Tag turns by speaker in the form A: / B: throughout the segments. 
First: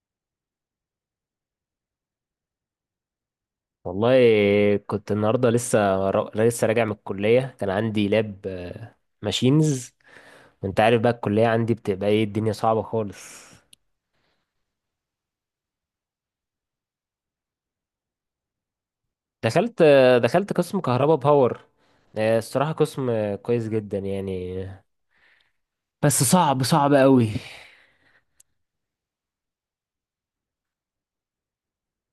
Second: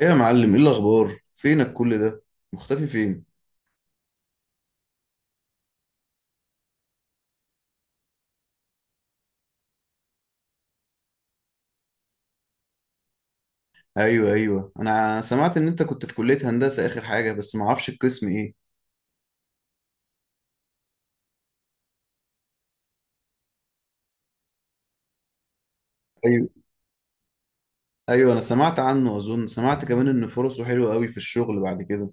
A: ايه يا معلم، ايه الاخبار؟ فينك كل ده؟ مختفي فين؟
B: والله، كنت النهارده لسه راجع من الكليه، كان عندي لاب ماشينز. وانت عارف بقى الكليه عندي بتبقى ايه، الدنيا صعبه خالص.
A: ايوه، ايوه، انا سمعت ان انت كنت في كلية هندسة اخر حاجة، بس ما اعرفش القسم ايه؟
B: دخلت دخلت قسم كهرباء باور. الصراحه قسم كويس جدا يعني، بس
A: ايوه،
B: صعب، صعب قوي.
A: ايوه، انا سمعت عنه، اظن سمعت كمان ان فرصه حلوة قوي في الشغل بعد كده.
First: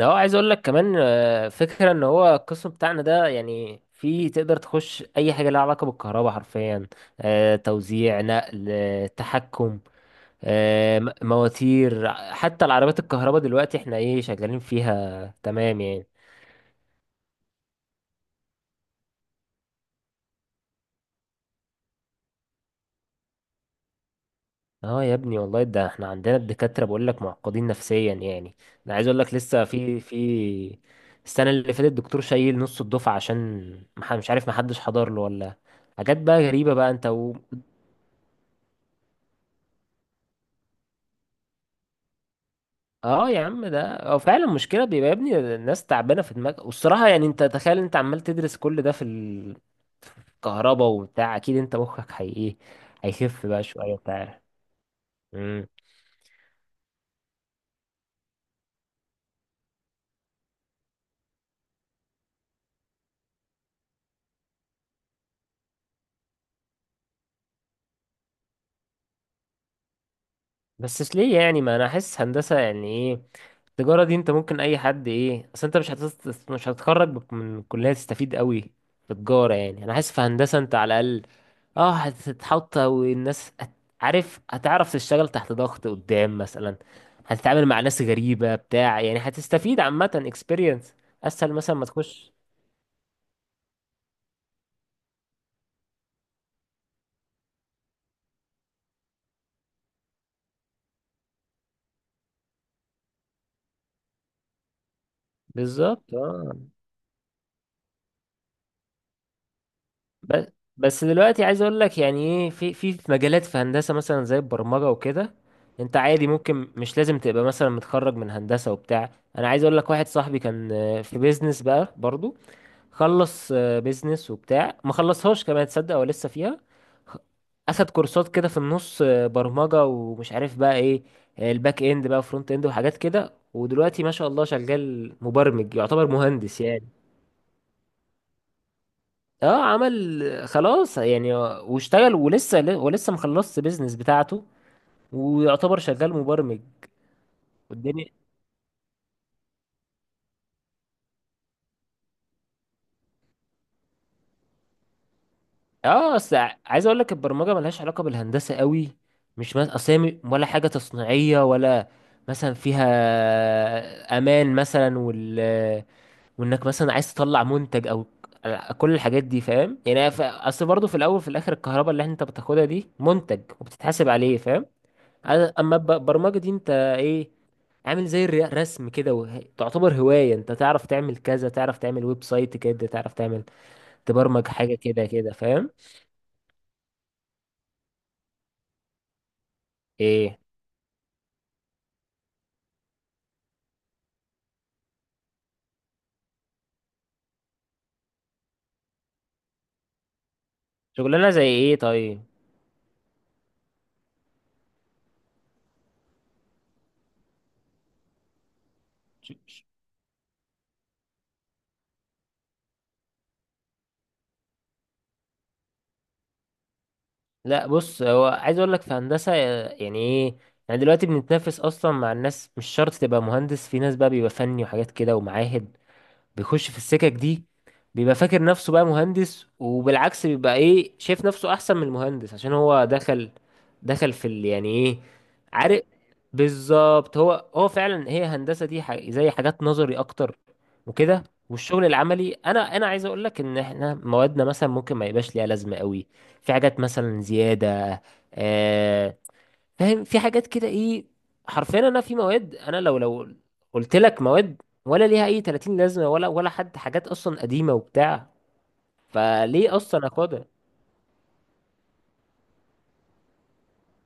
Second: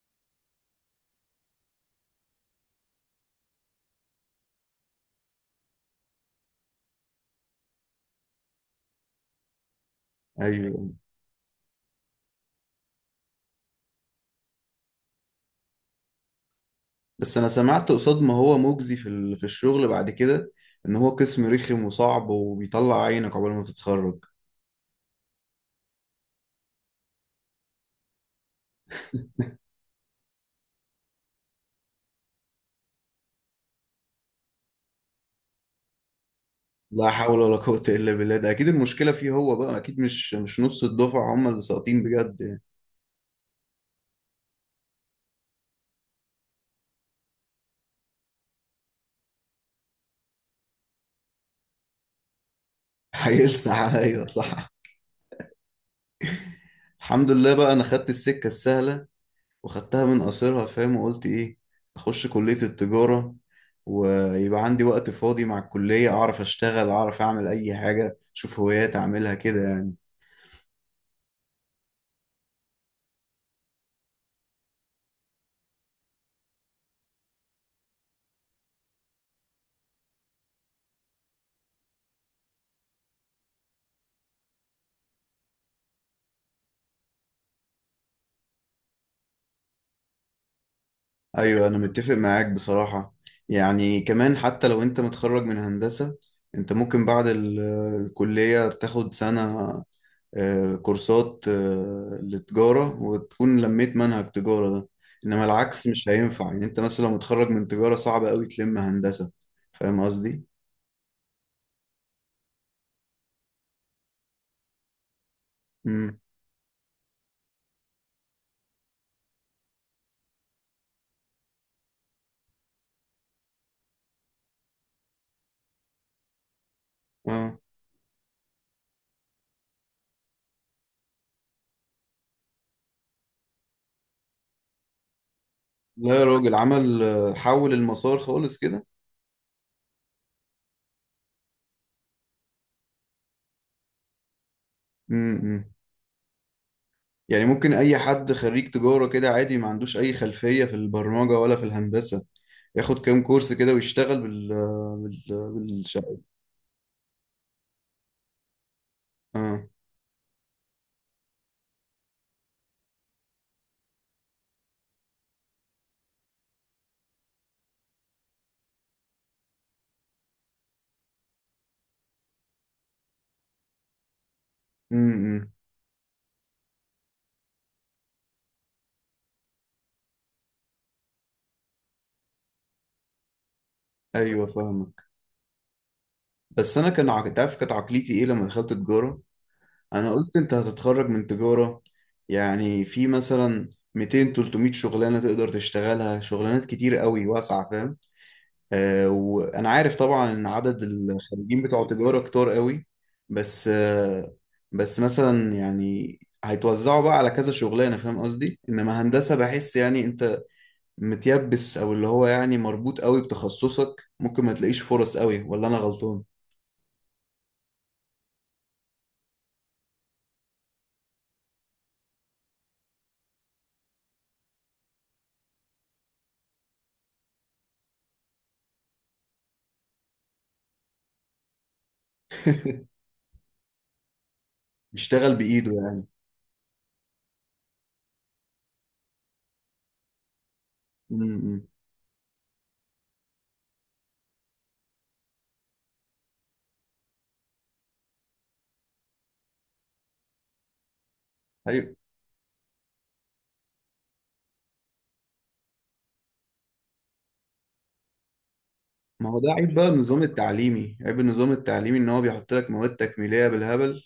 B: اه عايز اقول لك كمان، فكره ان هو القسم بتاعنا ده، يعني في تقدر تخش اي حاجه لها علاقه بالكهرباء حرفيا. توزيع، نقل، تحكم،
A: ايوه.
B: مواتير، حتى العربيات الكهرباء دلوقتي احنا ايه شغالين فيها، تمام يعني.
A: بس انا سمعت قصاد ما هو مجزي في في الشغل بعد كده، ان هو قسم رخم وصعب وبيطلع عينك عقبال ما تتخرج.
B: اه يا ابني والله، ده احنا عندنا الدكاترة بقول لك معقدين نفسيا يعني. انا عايز اقول لك لسه، في السنة اللي فاتت، الدكتور شايل نص الدفعة عشان مش عارف محدش حضر له، ولا حاجات بقى غريبة بقى انت
A: لا
B: و...
A: حول ولا قوة الا بالله، ده اكيد المشكلة فيه هو بقى، اكيد مش نص الدفعة هم اللي ساقطين بجد يعني.
B: اه يا عم، ده اه فعلا مشكلة. بيبقى يا ابني الناس تعبانة في دماغها. والصراحة يعني انت تخيل، انت عمال تدرس كل ده في الكهرباء وبتاع، اكيد انت مخك هي ايه، هيخف بقى
A: هيلسع
B: شوية
A: عليا
B: بتاع.
A: صح؟
B: مم.
A: الحمد لله بقى، انا خدت السكه السهله، وخدتها من قصرها فاهم، وقلت ايه؟ اخش كليه التجاره، ويبقى عندي وقت فاضي مع الكليه، اعرف اشتغل، اعرف اعمل اي حاجه، اشوف هوايات اعملها كده يعني.
B: بس ليه يعني؟ ما انا احس هندسه، يعني ايه التجاره دي؟ انت ممكن اي حد، ايه اصل انت مش هتتخرج من الكليه تستفيد قوي في تجاره يعني. انا حاسس في هندسه انت على الاقل اه هتتحط، عارف، هتعرف تشتغل تحت ضغط قدام مثلا، هتتعامل مع ناس غريبه بتاع، يعني هتستفيد، عامه experience اسهل
A: ايوه
B: مثلا
A: انا
B: ما
A: متفق
B: تخش.
A: معاك بصراحه. يعني كمان حتى لو انت متخرج من هندسه، انت ممكن بعد الكليه تاخد سنه كورسات لتجارة وتكون لميت منهج تجارة ده. إنما العكس مش
B: بالظبط
A: هينفع،
B: اه.
A: يعني أنت مثلا لو متخرج من تجارة صعب أوي تلم هندسة. فاهم
B: بس
A: قصدي؟
B: بس دلوقتي عايز اقول لك، يعني ايه، في مجالات في هندسه مثلا زي البرمجه وكده، انت
A: امم.
B: عادي ممكن مش لازم تبقى مثلا متخرج من هندسه وبتاع. انا عايز اقول لك، واحد صاحبي كان في بيزنس بقى برضو، خلص بيزنس وبتاع، ما خلصهاش كمان، تصدق هو لسه فيها. خ-
A: اه،
B: اخد كورسات كده في النص، برمجه ومش عارف بقى ايه، الباك اند بقى، فرونت اند وحاجات كده، ودلوقتي ما شاء الله شغال مبرمج، يعتبر
A: لا يا راجل
B: مهندس يعني.
A: عمل حول المسار خالص كده.
B: اه عمل خلاص يعني، واشتغل، ولسه مخلصش بيزنس بتاعته،
A: امم.
B: ويعتبر شغال مبرمج.
A: يعني ممكن أي
B: والدنيا
A: حد خريج تجارة كده عادي ما عندوش أي خلفية في البرمجة ولا في الهندسة، ياخد كام كورس كده ويشتغل
B: اه
A: بالشقة؟
B: اصل عايز اقول لك البرمجه ملهاش علاقه بالهندسه قوي. مش
A: اه.
B: مثلا، اصل هي ولا حاجه تصنيعيه، ولا مثلا فيها امان مثلا، وال وانك مثلا عايز تطلع منتج، او كل الحاجات دي، فاهم يعني؟ اصل برضه في الاول في الاخر الكهرباء اللي انت بتاخدها دي منتج وبتتحاسب عليه، فاهم؟
A: امم.
B: اما البرمجه دي انت ايه، عامل زي الرسم كده. تعتبر هوايه، انت تعرف تعمل كذا، تعرف تعمل ويب سايت كده، تعرف تعمل
A: ايوه
B: تبرمج حاجه
A: فاهمك.
B: كده كده، فاهم؟
A: بس انا تعرف كانت عقليتي ايه لما دخلت تجاره؟ انا قلت
B: ايه
A: انت هتتخرج من تجارة، يعني في مثلا 200 300 شغلانة تقدر تشتغلها، شغلانات كتير قوي واسعة فاهم. آه، وانا عارف طبعا ان عدد
B: شغلانه زي
A: الخريجين
B: ايه
A: بتوع تجارة
B: طيب؟
A: كتار قوي. بس آه، بس مثلا يعني هيتوزعوا بقى على كذا شغلانة فاهم قصدي، انما هندسة بحس يعني انت متيبس، او اللي هو يعني مربوط قوي بتخصصك، ممكن ما تلاقيش فرص قوي، ولا انا غلطان؟
B: لا بص، هو عايز اقول لك في هندسه يعني ايه، يعني دلوقتي بنتنافس اصلا مع الناس، مش شرط تبقى مهندس، في ناس بقى بيبقى فني وحاجات كده ومعاهد بيخش في السكك دي، بيبقى فاكر نفسه بقى مهندس، وبالعكس بيبقى ايه، شايف نفسه احسن من المهندس عشان هو دخل، دخل في ال يعني ايه،
A: بيشتغل بايده
B: عارف.
A: يعني.
B: بالظبط، هو فعلا هي هندسة دي زي حاجات نظري اكتر
A: م-
B: وكده.
A: م.
B: والشغل العملي انا عايز اقول لك ان احنا موادنا مثلا ممكن ما يبقاش ليها لازمة قوي، في حاجات مثلا زيادة، آه، فاهم؟ في حاجات كده ايه، حرفيا
A: أيوة.
B: انا في مواد، انا لو قلت لك مواد ولا ليها اي 30 لازمه، ولا ولا حد، حاجات اصلا قديمه وبتاع،
A: ما هو ده عيب
B: فليه
A: بقى،
B: اصلا
A: النظام
B: اخدها؟
A: التعليمي عيب، النظام التعليمي ان هو بيحط لك مواد تكميليه بالهبل،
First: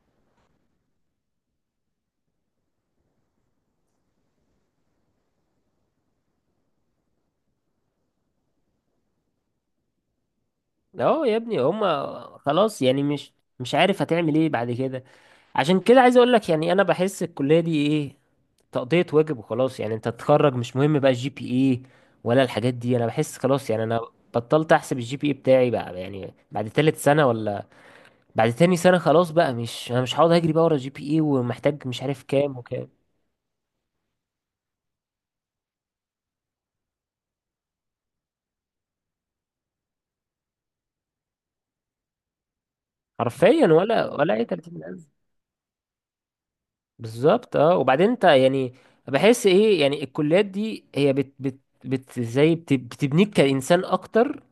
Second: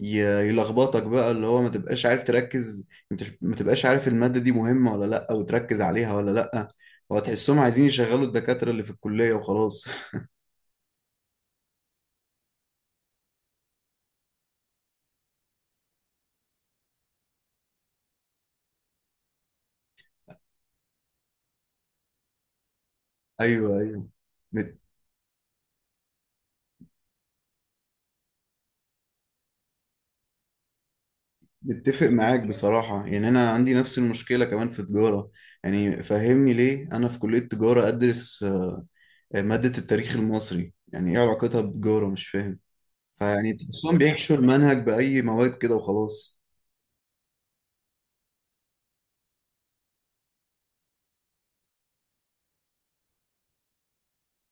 A: يلخبطك بقى، اللي هو ما تبقاش عارف تركز انت، ما تبقاش عارف الماده دي مهمه ولا لا وتركز عليها ولا لا، هو تحسهم عايزين يشغلوا الدكاتره اللي في الكليه وخلاص.
B: اه يا ابني هما خلاص يعني، مش مش عارف هتعمل ايه بعد كده. عشان كده عايز اقول لك يعني، انا بحس الكليه دي ايه، تقضيه واجب وخلاص يعني، انت تتخرج مش مهم بقى الجي بي اي ولا الحاجات دي، انا بحس خلاص
A: ايوه،
B: يعني. انا
A: ايوه،
B: بطلت
A: مت-
B: احسب الجي بي اي بتاعي بقى، يعني بعد تالت سنه، ولا بعد تاني سنة خلاص بقى، مش انا مش هقعد اجري بقى ورا جي بي اي ومحتاج مش
A: متفق
B: عارف
A: معاك
B: كام وكام.
A: بصراحه، يعني انا عندي نفس المشكله كمان في تجاره. يعني فهمني ليه انا في كليه تجاره ادرس ماده التاريخ المصري، يعني ايه علاقتها بتجاره؟ مش فاهم. فيعني
B: حرفيا
A: تحسهم
B: ولا ولا
A: بيحشوا
B: اي
A: المنهج
B: 30 ألف.
A: بأي مواد كده وخلاص.
B: بالظبط اه. وبعدين انت يعني بحس ايه، يعني الكليات دي هي بت زي بت بتبنيك كإنسان اكتر،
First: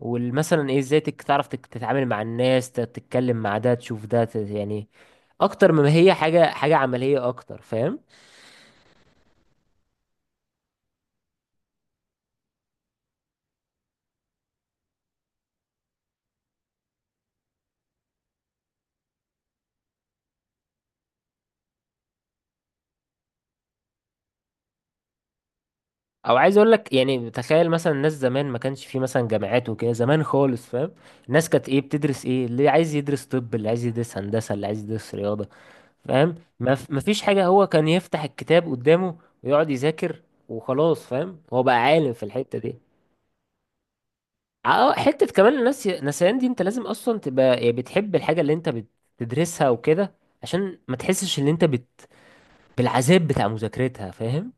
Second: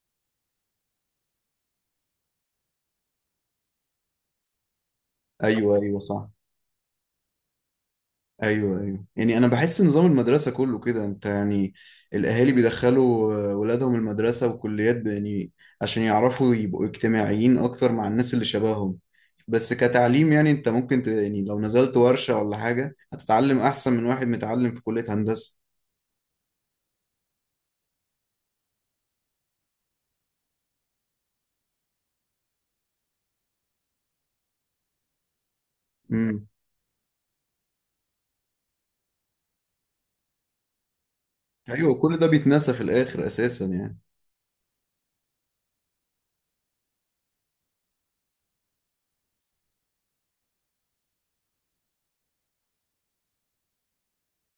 B: والمثلا ايه، ازاي تعرف تتعامل مع الناس، تتكلم مع ده، تشوف ده، يعني اكتر
A: أيوه،
B: مما
A: أيوه،
B: هي
A: صح.
B: حاجة، حاجة عملية اكتر، فاهم؟
A: أيوه، أيوه، يعني أنا بحس نظام المدرسة كله كده، أنت يعني الأهالي بيدخلوا ولادهم المدرسة والكليات يعني عشان يعرفوا يبقوا اجتماعيين أكتر مع الناس اللي شبههم. بس كتعليم، يعني أنت ممكن يعني لو نزلت ورشة ولا حاجة هتتعلم أحسن من واحد متعلم في كلية هندسة.
B: او عايز اقول لك يعني، تخيل مثلا الناس زمان ما كانش في مثلا جامعات وكده زمان خالص، فاهم؟ الناس كانت ايه، بتدرس، ايه اللي عايز يدرس طب، اللي عايز يدرس هندسة، اللي عايز يدرس رياضة، فاهم؟
A: امم.
B: ما فيش حاجة، هو كان يفتح الكتاب قدامه ويقعد يذاكر وخلاص، فاهم؟ هو بقى
A: أيوه،
B: عالم
A: كل
B: في
A: ده
B: الحتة
A: بيتنسى
B: دي.
A: في الآخر أساسا يعني.
B: اه حتة كمان الناس نسيان دي، انت لازم اصلا تبقى يعني بتحب الحاجة اللي انت بتدرسها وكده، عشان ما تحسش ان انت بت... بالعذاب بتاع مذاكرتها، فاهم؟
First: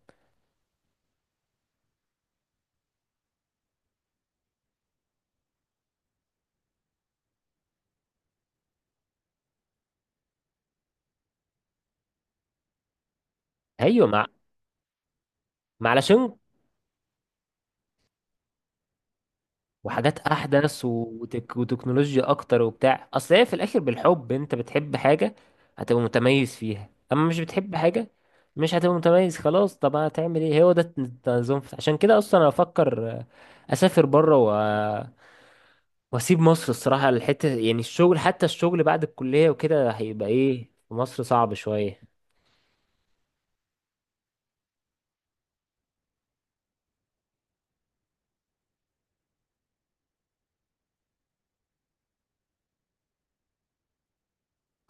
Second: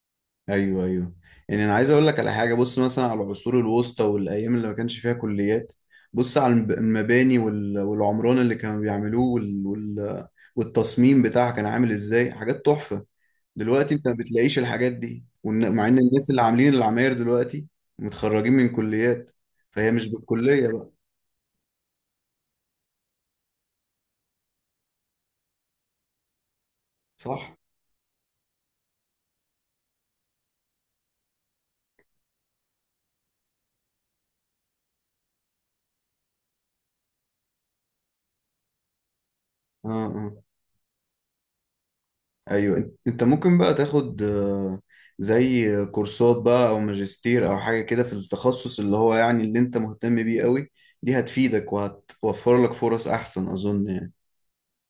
A: ايوه، ايوه، يعني انا عايز اقول لك على حاجه، بص مثلا على العصور الوسطى والايام اللي ما كانش فيها كليات، بص على المباني والعمران اللي كانوا بيعملوه والتصميم بتاعها كان عامل ازاي، حاجات تحفه. دلوقتي
B: ايوه،
A: انت ما
B: مع
A: بتلاقيش الحاجات دي، مع
B: ما
A: ان الناس
B: علشان،
A: اللي عاملين العماير دلوقتي متخرجين من كليات، فهي مش
B: وحاجات
A: بالكليه
B: احدث
A: بقى.
B: وتك وتكنولوجيا اكتر وبتاع، اصل هي في الاخر بالحب، انت بتحب حاجه هتبقى متميز فيها، اما مش
A: صح،
B: بتحب حاجه مش هتبقى متميز. خلاص طب هتعمل ايه، هو ده التنظيم عشان كده اصلا انا افكر اسافر بره و... واسيب مصر الصراحه، الحته يعني الشغل حتى، الشغل بعد الكليه
A: اه،
B: وكده
A: اه.
B: هيبقى ايه في مصر، صعب شويه.
A: ايوه، انت أنت ممكن بقى تاخد زي كورسات بقى او ماجستير او حاجه كده في التخصص اللي هو يعني اللي انت مهتم بيه قوي، دي هتفيدك وهتوفر لك فرص احسن اظن يعني.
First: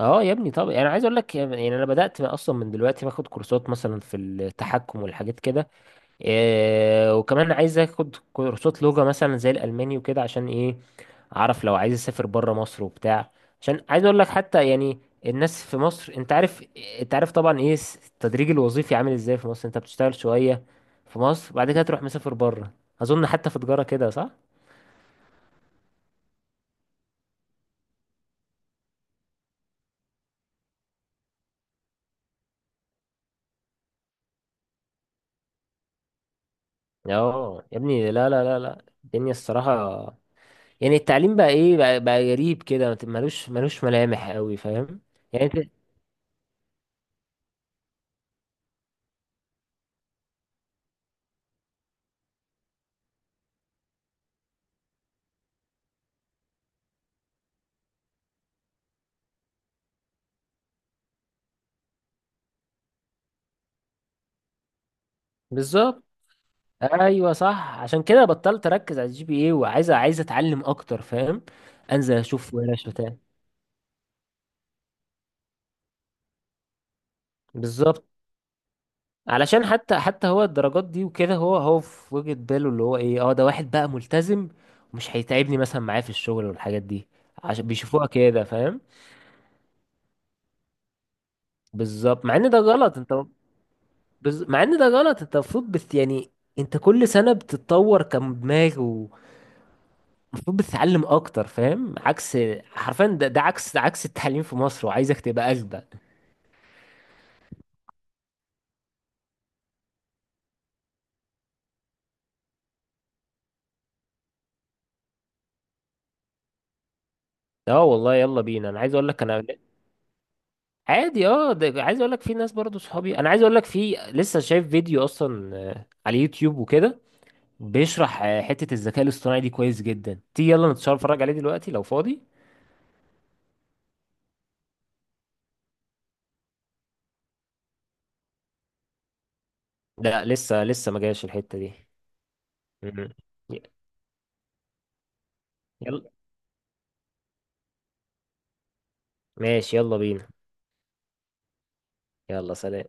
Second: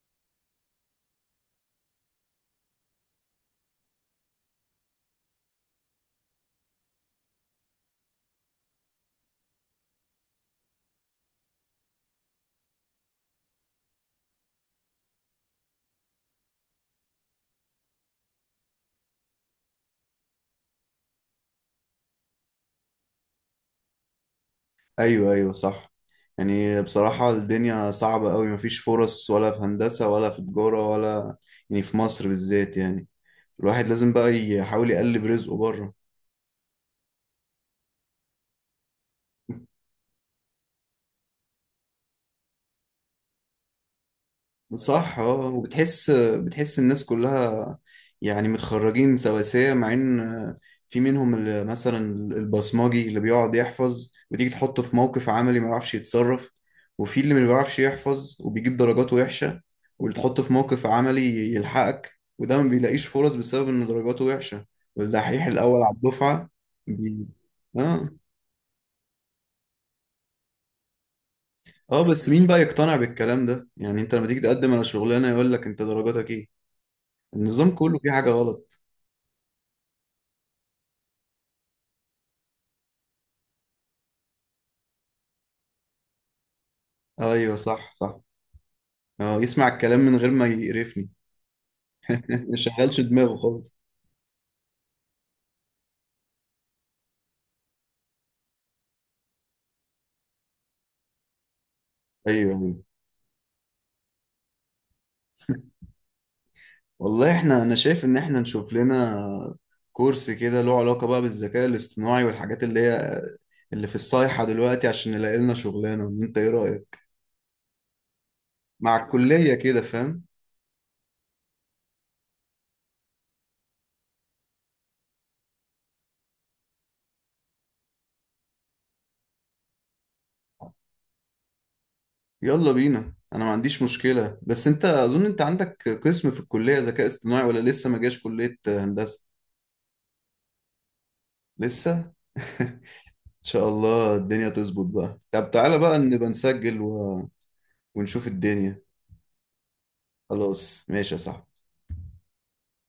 B: اه يا ابني، طب انا عايز اقول لك، يعني انا بدات اصلا من دلوقتي باخد كورسات مثلا في التحكم والحاجات كده. إيه وكمان عايز اخد كورسات لغة مثلا زي الألماني وكده، عشان ايه، اعرف لو عايز اسافر بره مصر وبتاع. عشان عايز اقول لك حتى يعني الناس في مصر، انت عارف، انت عارف طبعا ايه التدريج الوظيفي عامل ازاي في مصر، انت بتشتغل شوية في مصر، بعد كده تروح مسافر بره. اظن حتى في تجارة كده صح؟
A: ايوه، ايوه، صح. يعني بصراحه الدنيا صعبه قوي، مفيش فرص ولا في هندسه ولا في تجاره ولا، يعني في مصر بالذات يعني، الواحد لازم بقى يحاول يقلب رزقه بره.
B: اه يا ابني، لا لا لا لا، الدنيا الصراحة يعني التعليم بقى ايه بقى, بقى غريب كده، ملوش ملوش ملامح قوي، فاهم
A: صح، اه.
B: يعني انت؟
A: وبتحس الناس كلها يعني متخرجين سواسية، مع ان في منهم اللي مثلا البصماجي اللي بيقعد يحفظ، وتيجي تحطه في موقف عملي ما يعرفش يتصرف، وفي اللي ما بيعرفش يحفظ وبيجيب درجات وحشة واللي تحطه في موقف عملي يلحقك، وده ما بيلاقيش فرص بسبب ان درجاته وحشة، والدحيح الأول على
B: بالظبط.
A: الدفعة. بي...
B: ايوه صح، عشان
A: اه،
B: كده بطلت اركز على الجي بي اي، وعايز، عايز اتعلم اكتر، فاهم؟
A: اه،
B: انزل
A: بس مين
B: اشوف
A: بقى
B: ورش
A: يقتنع
B: بتاع.
A: بالكلام ده؟ يعني انت لما تيجي تقدم على شغلانة يقول لك انت درجاتك ايه، النظام كله
B: بالظبط،
A: فيه حاجة غلط.
B: علشان حتى حتى هو الدرجات دي وكده، هو في وجهة باله اللي هو ايه، اه ده واحد بقى ملتزم ومش هيتعبني مثلا معاه في الشغل والحاجات دي،
A: ايوه،
B: عشان
A: صح،
B: بيشوفوها
A: صح.
B: كده فاهم.
A: اه، يسمع الكلام من غير ما يقرفني.
B: بالظبط، مع ان
A: ما
B: ده غلط
A: شغلش
B: انت
A: دماغه خالص.
B: مع ان ده غلط، انت المفروض بت... يعني انت كل سنة بتتطور كدماغ، ومفروض بتتعلم اكتر، فاهم؟ عكس،
A: ايوه، ايوه،
B: حرفيا ده عكس، ده عكس التعليم في مصر، وعايزك تبقى اجدد.
A: والله احنا، انا شايف ان احنا نشوف لنا كورس كده له علاقة بقى بالذكاء الاصطناعي والحاجات اللي هي اللي في الصيحة دلوقتي، عشان نلاقي لنا شغلانة، انت ايه رأيك؟
B: اه والله يلا بينا. انا عايز
A: مع
B: اقول لك انا
A: الكلية كده فاهم.
B: عادي، اه ده عايز اقول لك في ناس برضو صحابي، انا عايز اقول لك في، لسه شايف فيديو اصلا على يوتيوب وكده بيشرح حتة الذكاء الاصطناعي دي، كويس جدا. تيجي يلا نتشرف نتفرج عليه دلوقتي لو فاضي؟
A: يلا بينا، انا ما عنديش مشكلة، بس انت اظن انت عندك قسم في الكلية ذكاء اصطناعي ولا لسه ما جاش كلية هندسة؟
B: لا لسه ما جاش الحتة دي.
A: لسه. ان
B: مم.
A: شاء الله الدنيا تظبط بقى. طب تعالى بقى
B: يلا،
A: نبقى نسجل ونشوف الدنيا.
B: ماشي يلا بينا،
A: خلاص ماشي يا صاحبي.
B: يلا سلام.